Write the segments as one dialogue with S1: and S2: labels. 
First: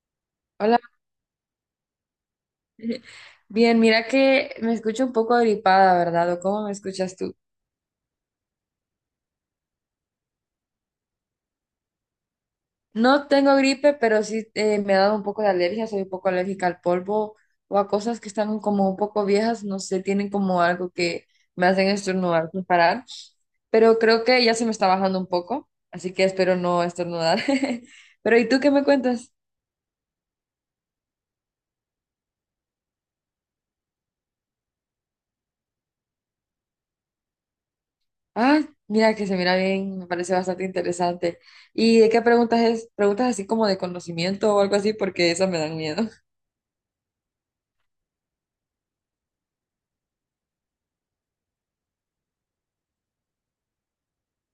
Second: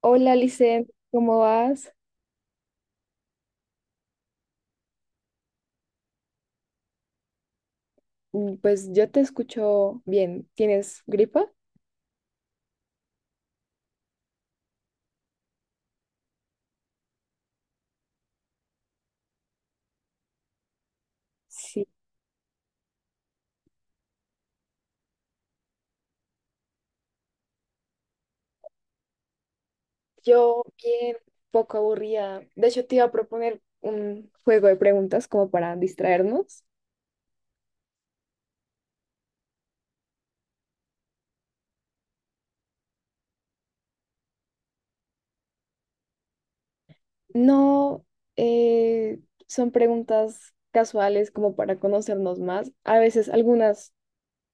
S1: Hola,
S2: Hola,
S1: Lice, ¿cómo vas?
S2: bien, mira que me escucho un poco gripada, ¿verdad? ¿O cómo me escuchas tú?
S1: Mm, pues yo te escucho bien. ¿Tienes gripa?
S2: No tengo gripe, pero sí me ha dado un poco de alergia, soy un poco alérgica al polvo o a cosas que están como un poco viejas, no sé, tienen como algo que me
S1: Sí,
S2: hacen estornudar sin parar, pero creo que ya se me está bajando un poco, así que espero no estornudar. Pero ¿y tú qué me cuentas?
S1: yo bien, poco aburrida. De hecho, te iba a proponer un juego de preguntas como para distraernos.
S2: Ah, mira que se mira bien, me parece bastante interesante. ¿Y de qué preguntas es? ¿Preguntas así como de conocimiento o algo así? Porque esas me dan miedo.
S1: No, eh, son preguntas casuales como para conocernos más. A veces algunas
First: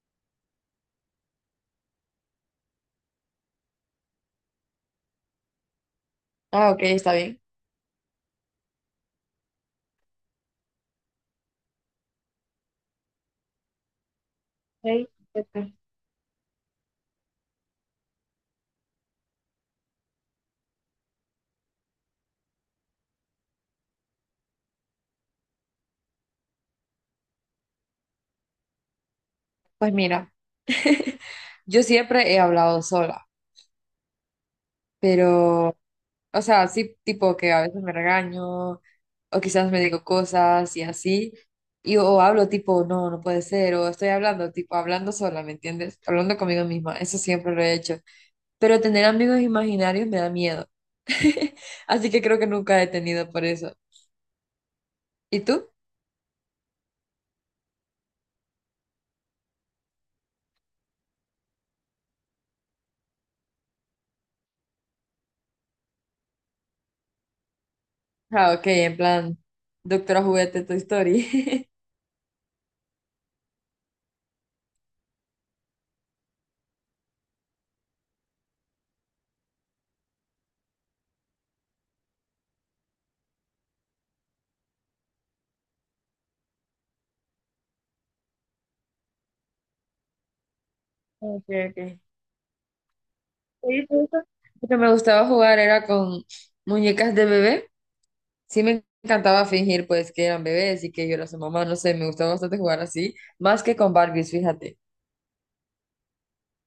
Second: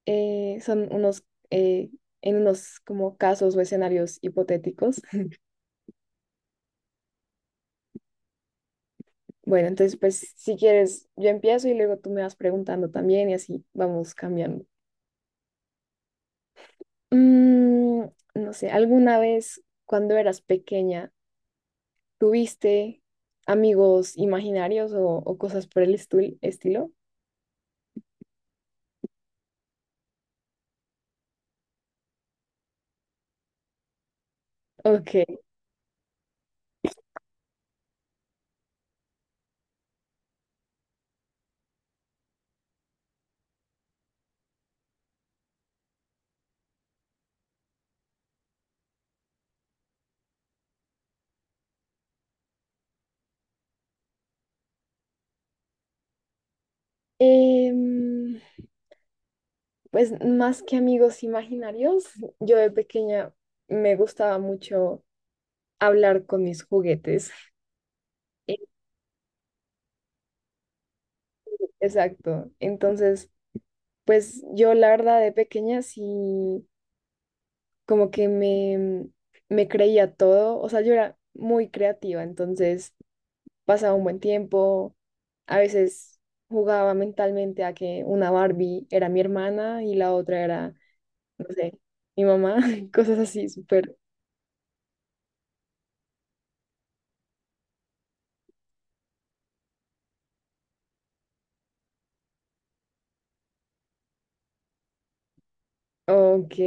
S1: eh, son unos, eh, en unos como casos o escenarios hipotéticos.
S2: Ah, ok, está bien.
S1: Bueno, entonces, pues si quieres, yo empiezo y luego tú me vas preguntando también y así vamos cambiando.
S2: Ok, ¿qué?
S1: Mm, no sé, ¿alguna vez cuando eras pequeña tuviste amigos imaginarios o cosas por el estilo?
S2: Pues mira, yo siempre he hablado sola,
S1: Ok.
S2: pero, o sea, sí, tipo que a veces me regaño o quizás me digo cosas y así, y o hablo tipo, no, no puede ser, o estoy hablando, tipo, hablando sola, ¿me entiendes? Hablando conmigo misma, eso siempre lo he hecho, pero tener amigos imaginarios me da miedo, así que creo que nunca he tenido por eso. ¿Y tú?
S1: Em, pues más que amigos imaginarios, yo de pequeña me gustaba mucho hablar con mis juguetes.
S2: Ah, ok, en plan, doctora juguete, Toy Story.
S1: Exacto. Entonces, pues yo la verdad de pequeña sí. Como que me creía todo, o sea, yo era muy creativa, entonces pasaba un buen tiempo, a veces jugaba mentalmente a que una Barbie era mi hermana y la otra era,
S2: Ok,
S1: no sé,
S2: ok.
S1: mi mamá, cosas así,
S2: Sí,
S1: súper,
S2: justo. Lo que me gustaba jugar era con muñecas de bebé. Sí me encantaba fingir pues que eran bebés y que yo era su mamá, no sé, me gustaba bastante jugar así, más que con Barbies, fíjate.
S1: ok,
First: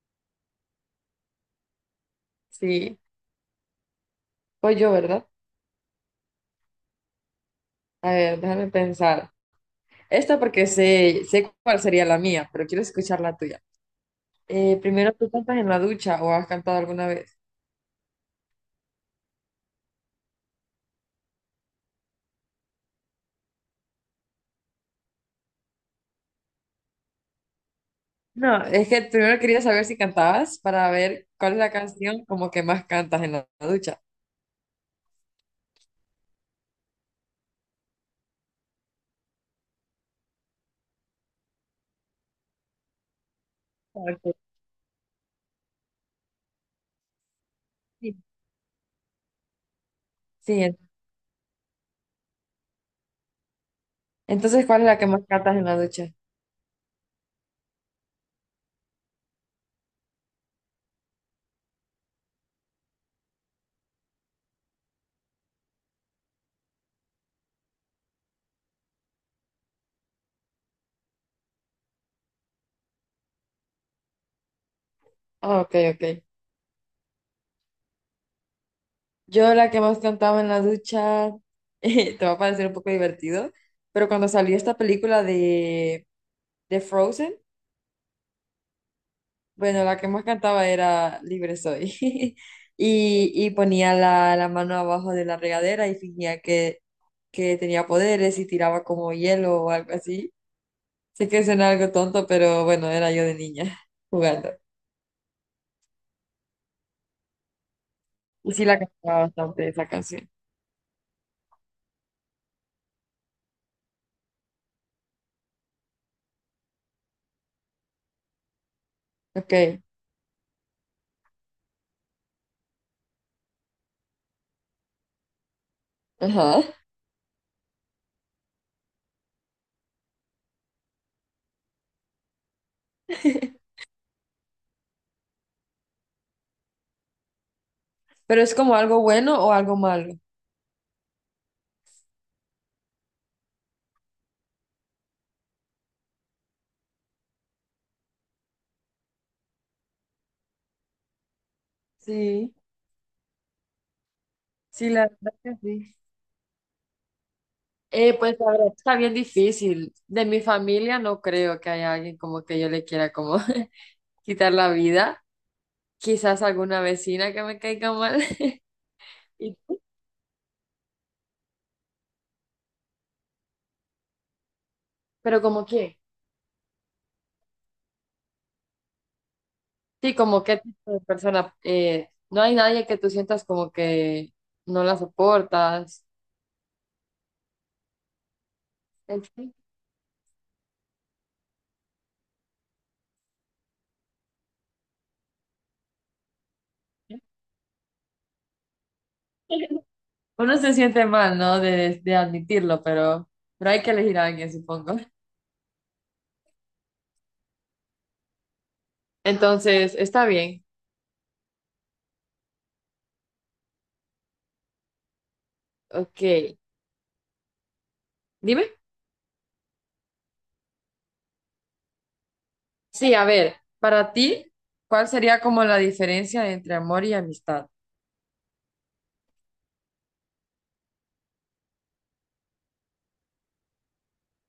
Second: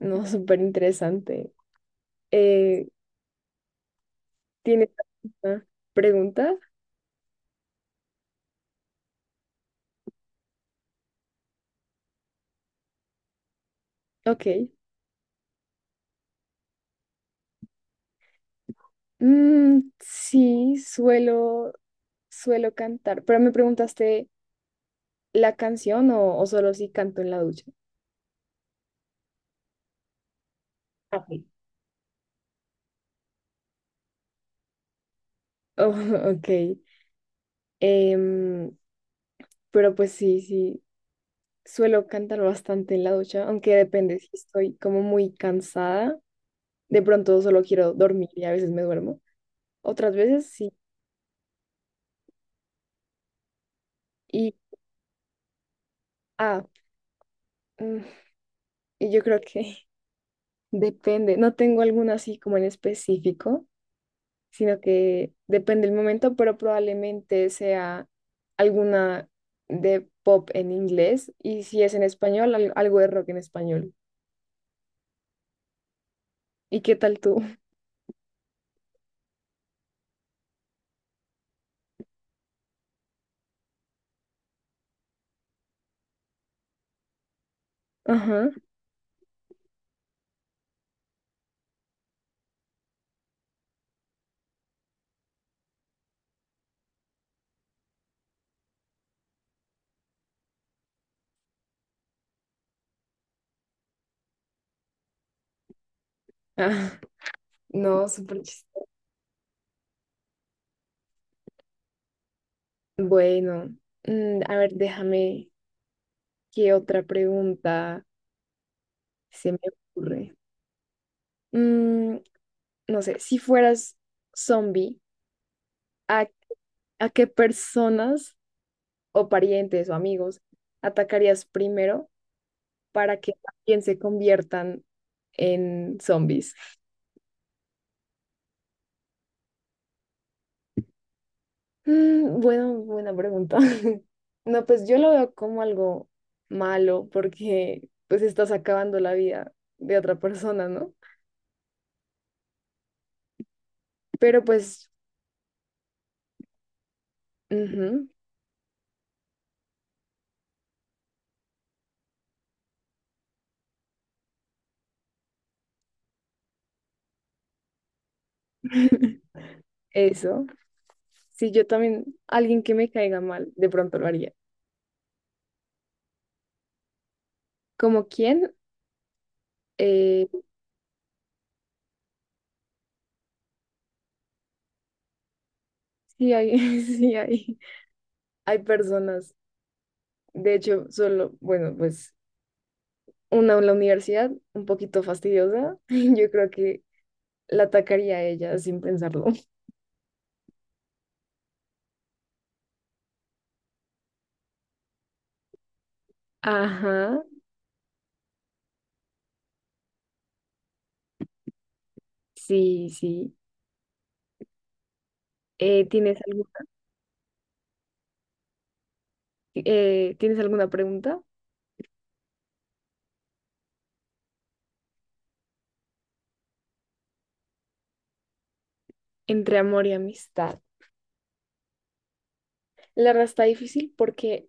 S1: no, súper interesante. Eh,
S2: Sí, pues
S1: ¿Tienes
S2: yo, ¿verdad?
S1: alguna pregunta?
S2: A ver, déjame pensar. Esta porque sé cuál sería la mía, pero quiero escuchar la tuya.
S1: Ok.
S2: Primero, ¿tú cantas en la ducha o has cantado alguna vez?
S1: Mm, sí, suelo cantar, pero me preguntaste la canción o solo si canto en la ducha.
S2: No, es que primero quería saber si cantabas para ver
S1: Ok.
S2: cuál es la canción como que más cantas en la ducha.
S1: Oh, ok. Em, pero pues sí, sí, suelo cantar bastante en la ducha, aunque depende
S2: Ok.
S1: si estoy como muy cansada. De pronto solo quiero dormir y a veces me duermo. Otras veces sí.
S2: Sí,
S1: Y,
S2: entonces, ¿cuál es la que más cantas en la ducha?
S1: ah, mm, y yo creo que depende. No tengo alguna así como en específico, sino que depende el momento, pero probablemente sea alguna de pop en inglés y si es en español, algo de rock en español.
S2: Ah, ok, ok.
S1: ¿Y qué tal tú?
S2: Yo la que más cantaba en la ducha, te va a parecer un poco divertido, pero cuando salió esta película de Frozen,
S1: Ajá.
S2: bueno, la que más cantaba era Libre Soy. Y, y ponía la mano abajo de la regadera y fingía que tenía poderes y tiraba como hielo o algo así. Sé que suena algo tonto, pero bueno, era yo de niña jugando.
S1: Ah, no, súper
S2: Y sí la
S1: chistoso.
S2: cantaba bastante esa canción.
S1: Bueno, a ver, ¿qué otra pregunta se
S2: Ok,
S1: me ocurre? Mm, no sé, si fueras zombie, ¿a,
S2: ajá.
S1: a qué personas o parientes o amigos atacarías primero para que también se conviertan en zombies?
S2: Pero es como algo bueno o algo malo.
S1: Mm, bueno, buena pregunta. No, pues yo lo veo como algo malo porque pues estás acabando la vida de otra persona, ¿no?
S2: Sí,
S1: Pero pues,
S2: sí, la verdad que sí.
S1: ujú,
S2: Pues la verdad está bien difícil. De mi familia no creo que haya alguien como que yo le quiera como quitar la vida. Quizás alguna vecina que me caiga mal. Y-
S1: eso. Sí, yo también, alguien que me caiga mal, de pronto lo haría.
S2: Pero como que,
S1: ¿Como quién?
S2: sí,
S1: Eh,
S2: como qué tipo de persona. No hay nadie que tú sientas como que no la soportas.
S1: sí hay, sí hay
S2: En
S1: personas.
S2: fin,
S1: De hecho, solo, bueno, pues una en la universidad, un poquito fastidiosa. Yo creo que la atacaría a ella sin pensarlo.
S2: uno se siente mal, ¿no? De admitirlo, pero hay que elegir a alguien, supongo.
S1: Ajá.
S2: Entonces, está bien.
S1: Sí, sí. Eh, ¿tienes
S2: Ok,
S1: alguna,
S2: dime.
S1: ¿Tienes alguna pregunta?
S2: Sí, a ver, para ti, ¿cuál sería como la diferencia entre amor y amistad?
S1: Entre amor y amistad. La verdad está difícil porque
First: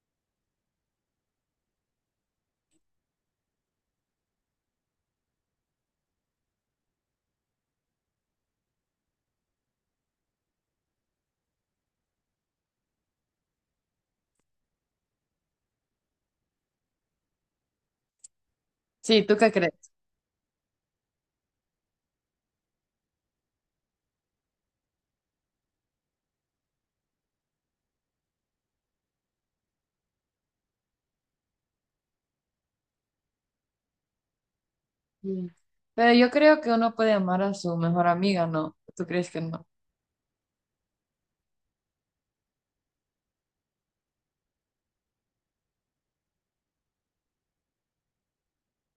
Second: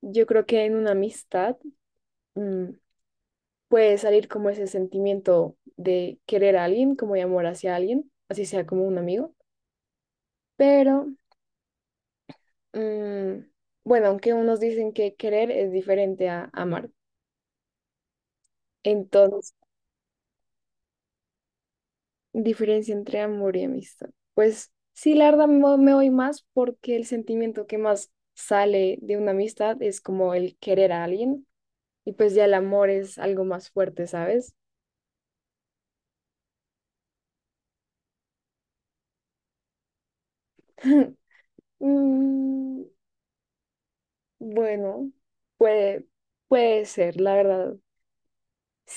S1: yo creo que en una amistad mm, puede salir como ese sentimiento de querer a alguien, como de amor hacia alguien, así sea como un amigo. Pero mm, bueno, aunque unos dicen que querer es diferente a amar.
S2: Sí, ¿tú qué
S1: Entonces.
S2: crees?
S1: Diferencia entre amor y amistad. Pues sí, la verdad me voy más porque el sentimiento que más sale de una amistad es como el querer a alguien y pues ya el amor es algo más fuerte, ¿sabes?
S2: Mm. Pero yo creo que uno puede amar a su mejor amiga, ¿no? ¿Tú crees que no?
S1: Mm, bueno, puede, puede ser, la verdad.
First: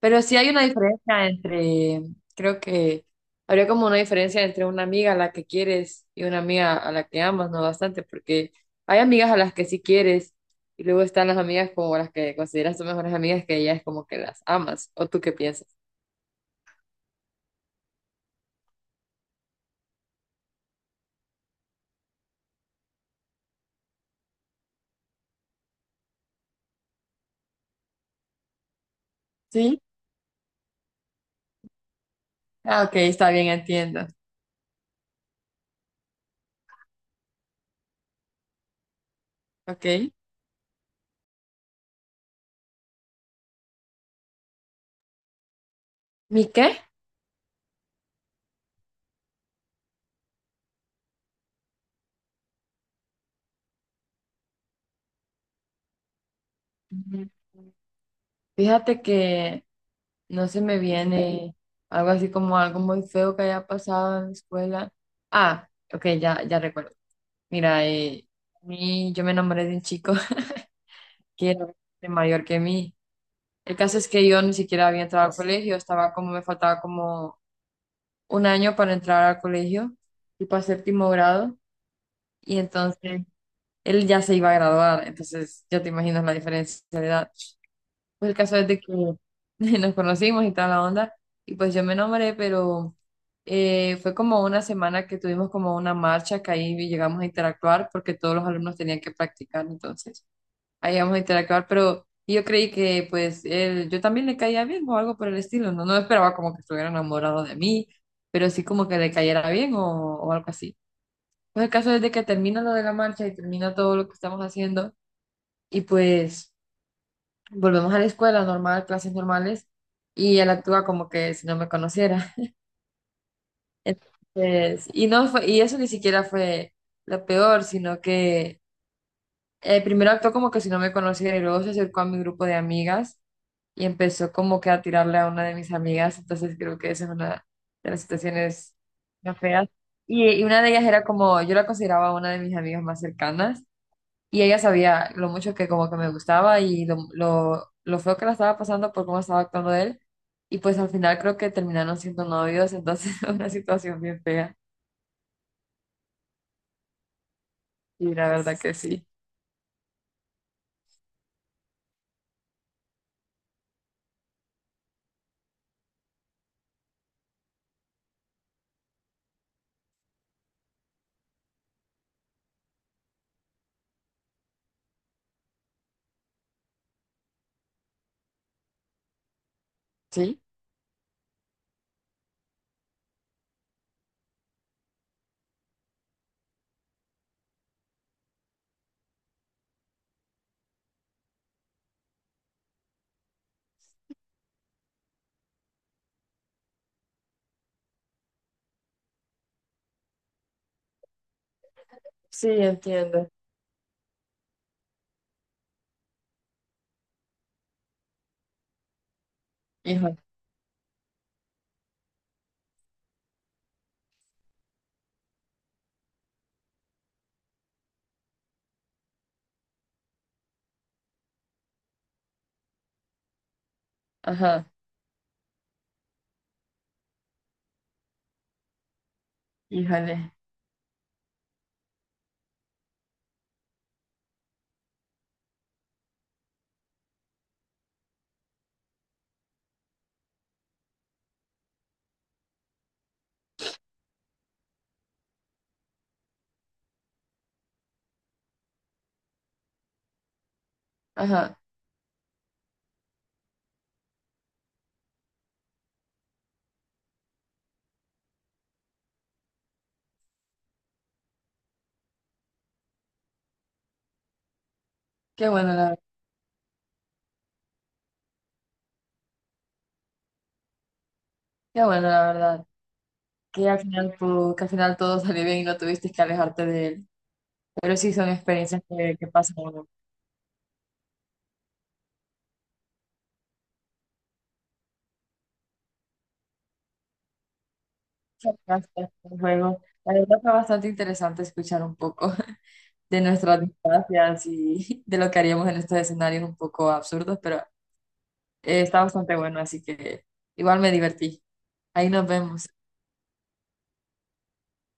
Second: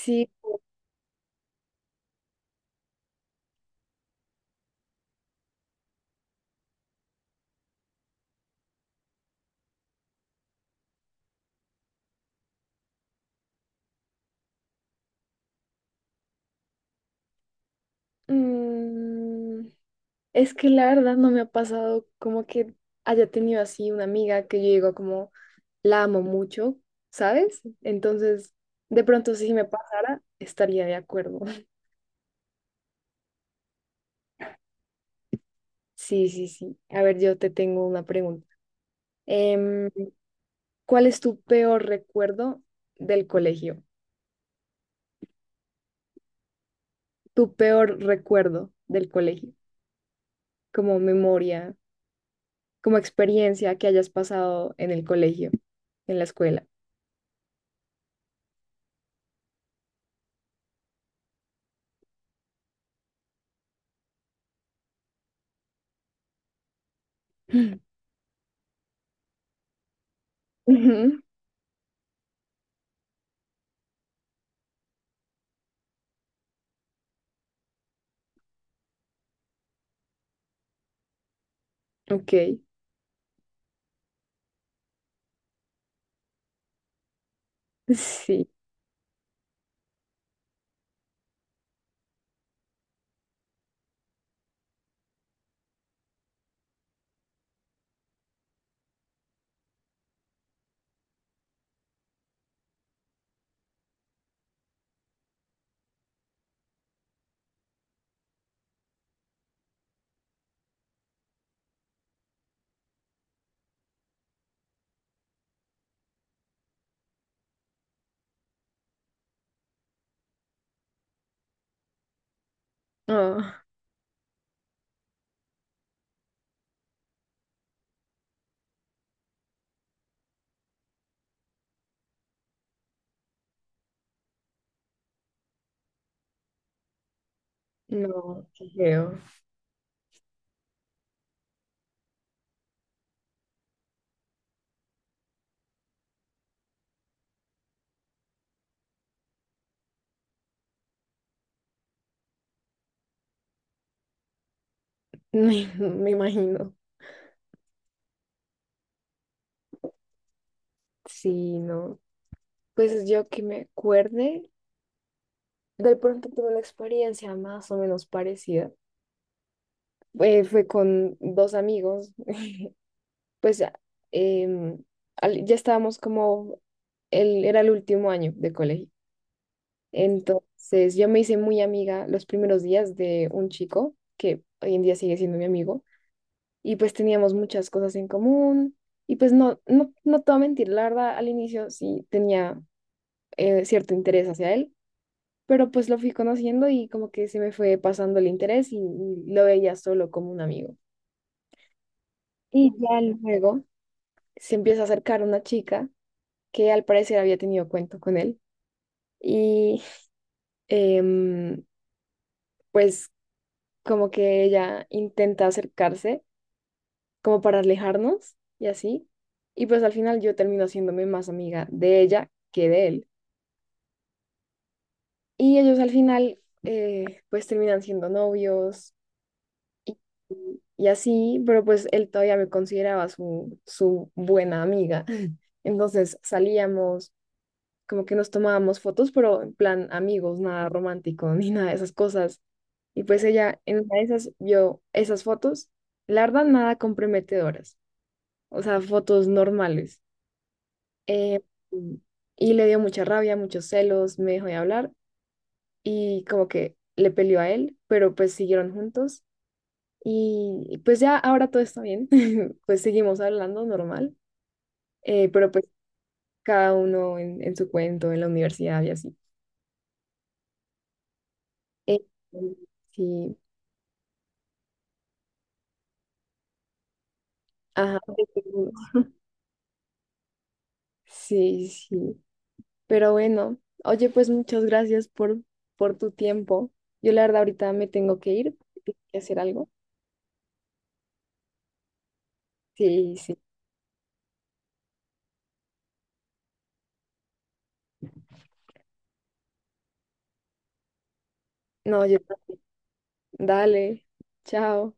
S2: Pero sí hay una diferencia entre, creo que habría como una diferencia entre una amiga a la que quieres y una amiga a la que amas, ¿no? Bastante, porque hay amigas a las que sí quieres y luego están las amigas como las que consideras tus mejores amigas que ya es como que las amas, ¿o tú qué piensas?
S1: mm, es que la verdad no me ha pasado como que haya tenido así una amiga que yo digo como... la amo mucho, ¿sabes? Entonces, de pronto si me
S2: Sí.
S1: pasara, estaría de acuerdo.
S2: Ah, ok, está bien, entiendo.
S1: Sí, sí, sí. A ver, yo te tengo una pregunta. Em,
S2: Ok.
S1: ¿Cuál es tu peor recuerdo del colegio?
S2: ¿Mi qué?
S1: Tu peor recuerdo del colegio, como memoria, como experiencia que hayas pasado en el colegio, en la escuela.
S2: Ujú. Fíjate que no se me viene algo así como algo muy feo que haya pasado en la escuela. Ah, ok, ya, ya recuerdo. Mira, yo me enamoré de un chico
S1: Ujú,
S2: que era bastante mayor que mí. El caso es que yo ni siquiera había entrado al colegio, estaba como, me faltaba como un año para entrar al colegio, tipo a séptimo grado,
S1: ok,
S2: y entonces él ya se iba a graduar, entonces ya te imaginas la diferencia de edad. Pues el
S1: sí.
S2: caso es de que nos conocimos y toda la onda, y pues yo me nombré, pero fue como una semana que tuvimos como una marcha que ahí llegamos a interactuar porque todos los alumnos tenían que practicar, entonces ahí llegamos a interactuar, pero yo creí que pues él, yo también le caía bien o algo por el estilo, no, no esperaba como que estuviera enamorado de mí, pero sí como que le cayera bien o algo así. Pues el caso es de que termina lo de la marcha y termina todo lo que estamos haciendo, y pues... Volvemos a la escuela normal, clases normales, y él actúa como que si no me conociera.
S1: Ah,
S2: Entonces, y no fue, y eso ni siquiera fue lo peor, sino que primero actuó como que si no me conociera y luego se acercó a mi grupo de amigas y empezó como que a tirarle a una de mis amigas, entonces creo que esa es una de las
S1: no, qué
S2: situaciones
S1: feo.
S2: más feas. Y una de ellas era como, yo la consideraba una de mis amigas más cercanas. Y ella sabía lo mucho que como que me gustaba y lo feo que la estaba pasando por cómo estaba actuando él. Y pues al final creo que terminaron siendo novios, entonces una situación bien fea.
S1: Me imagino.
S2: Y la verdad que sí.
S1: Sí, no. Pues yo que me acuerde, de pronto tuve una experiencia más o menos parecida. Fue con dos amigos, pues ya, em, ya estábamos como, el, era el último año de colegio.
S2: Sí,
S1: Entonces yo me hice muy amiga los primeros días de un chico que hoy en día sigue siendo mi amigo y pues teníamos muchas cosas en común y pues no te voy a mentir, la verdad al inicio sí tenía cierto interés hacia él pero pues lo fui conociendo y como que se me fue pasando el interés y lo veía solo como un amigo.
S2: sí,
S1: Y ya
S2: entiendo.
S1: luego se empieza a acercar una chica que al parecer había tenido cuento con él y
S2: Híjole,
S1: em, pues como que ella intenta acercarse como para alejarnos y así. Y pues al final yo termino haciéndome más amiga de ella que de él.
S2: ajá,
S1: Y ellos al final pues terminan siendo novios. Y,
S2: híjole,
S1: y así, pero pues él todavía me consideraba su buena amiga. Entonces salíamos, como que nos tomábamos fotos, pero en plan amigos, nada romántico ni nada de esas cosas. Y pues ella en una de esas vio esas fotos, la verdad, nada comprometedoras, o sea, fotos normales. Eh,
S2: ajá.
S1: mm, y le dio mucha rabia, muchos celos, me dejó de hablar y como que le peleó a él, pero pues siguieron juntos. Y pues ya ahora todo está bien, pues seguimos hablando normal,
S2: Qué
S1: pero pues
S2: bueno la,
S1: cada uno en su cuento, en la universidad y así.
S2: qué
S1: Eh,
S2: bueno la verdad.
S1: sí,
S2: Que al final, que al final todo salió bien y no tuviste que alejarte de él. Pero
S1: ajá,
S2: sí son experiencias que pasan a uno.
S1: sí, sí. Pero bueno, oye, pues muchas gracias por tu tiempo. Yo la verdad ahorita me tengo que ir,
S2: Muchas
S1: tengo
S2: gracias
S1: que
S2: por
S1: hacer
S2: el
S1: algo.
S2: juego. La verdad fue bastante interesante escuchar un poco
S1: Sí,
S2: de
S1: sí.
S2: nuestras distancias y de lo que haríamos en estos escenarios un poco absurdos, pero está bastante bueno, así que igual me divertí.
S1: No,
S2: Ahí
S1: yo,
S2: nos vemos.
S1: dale, chao.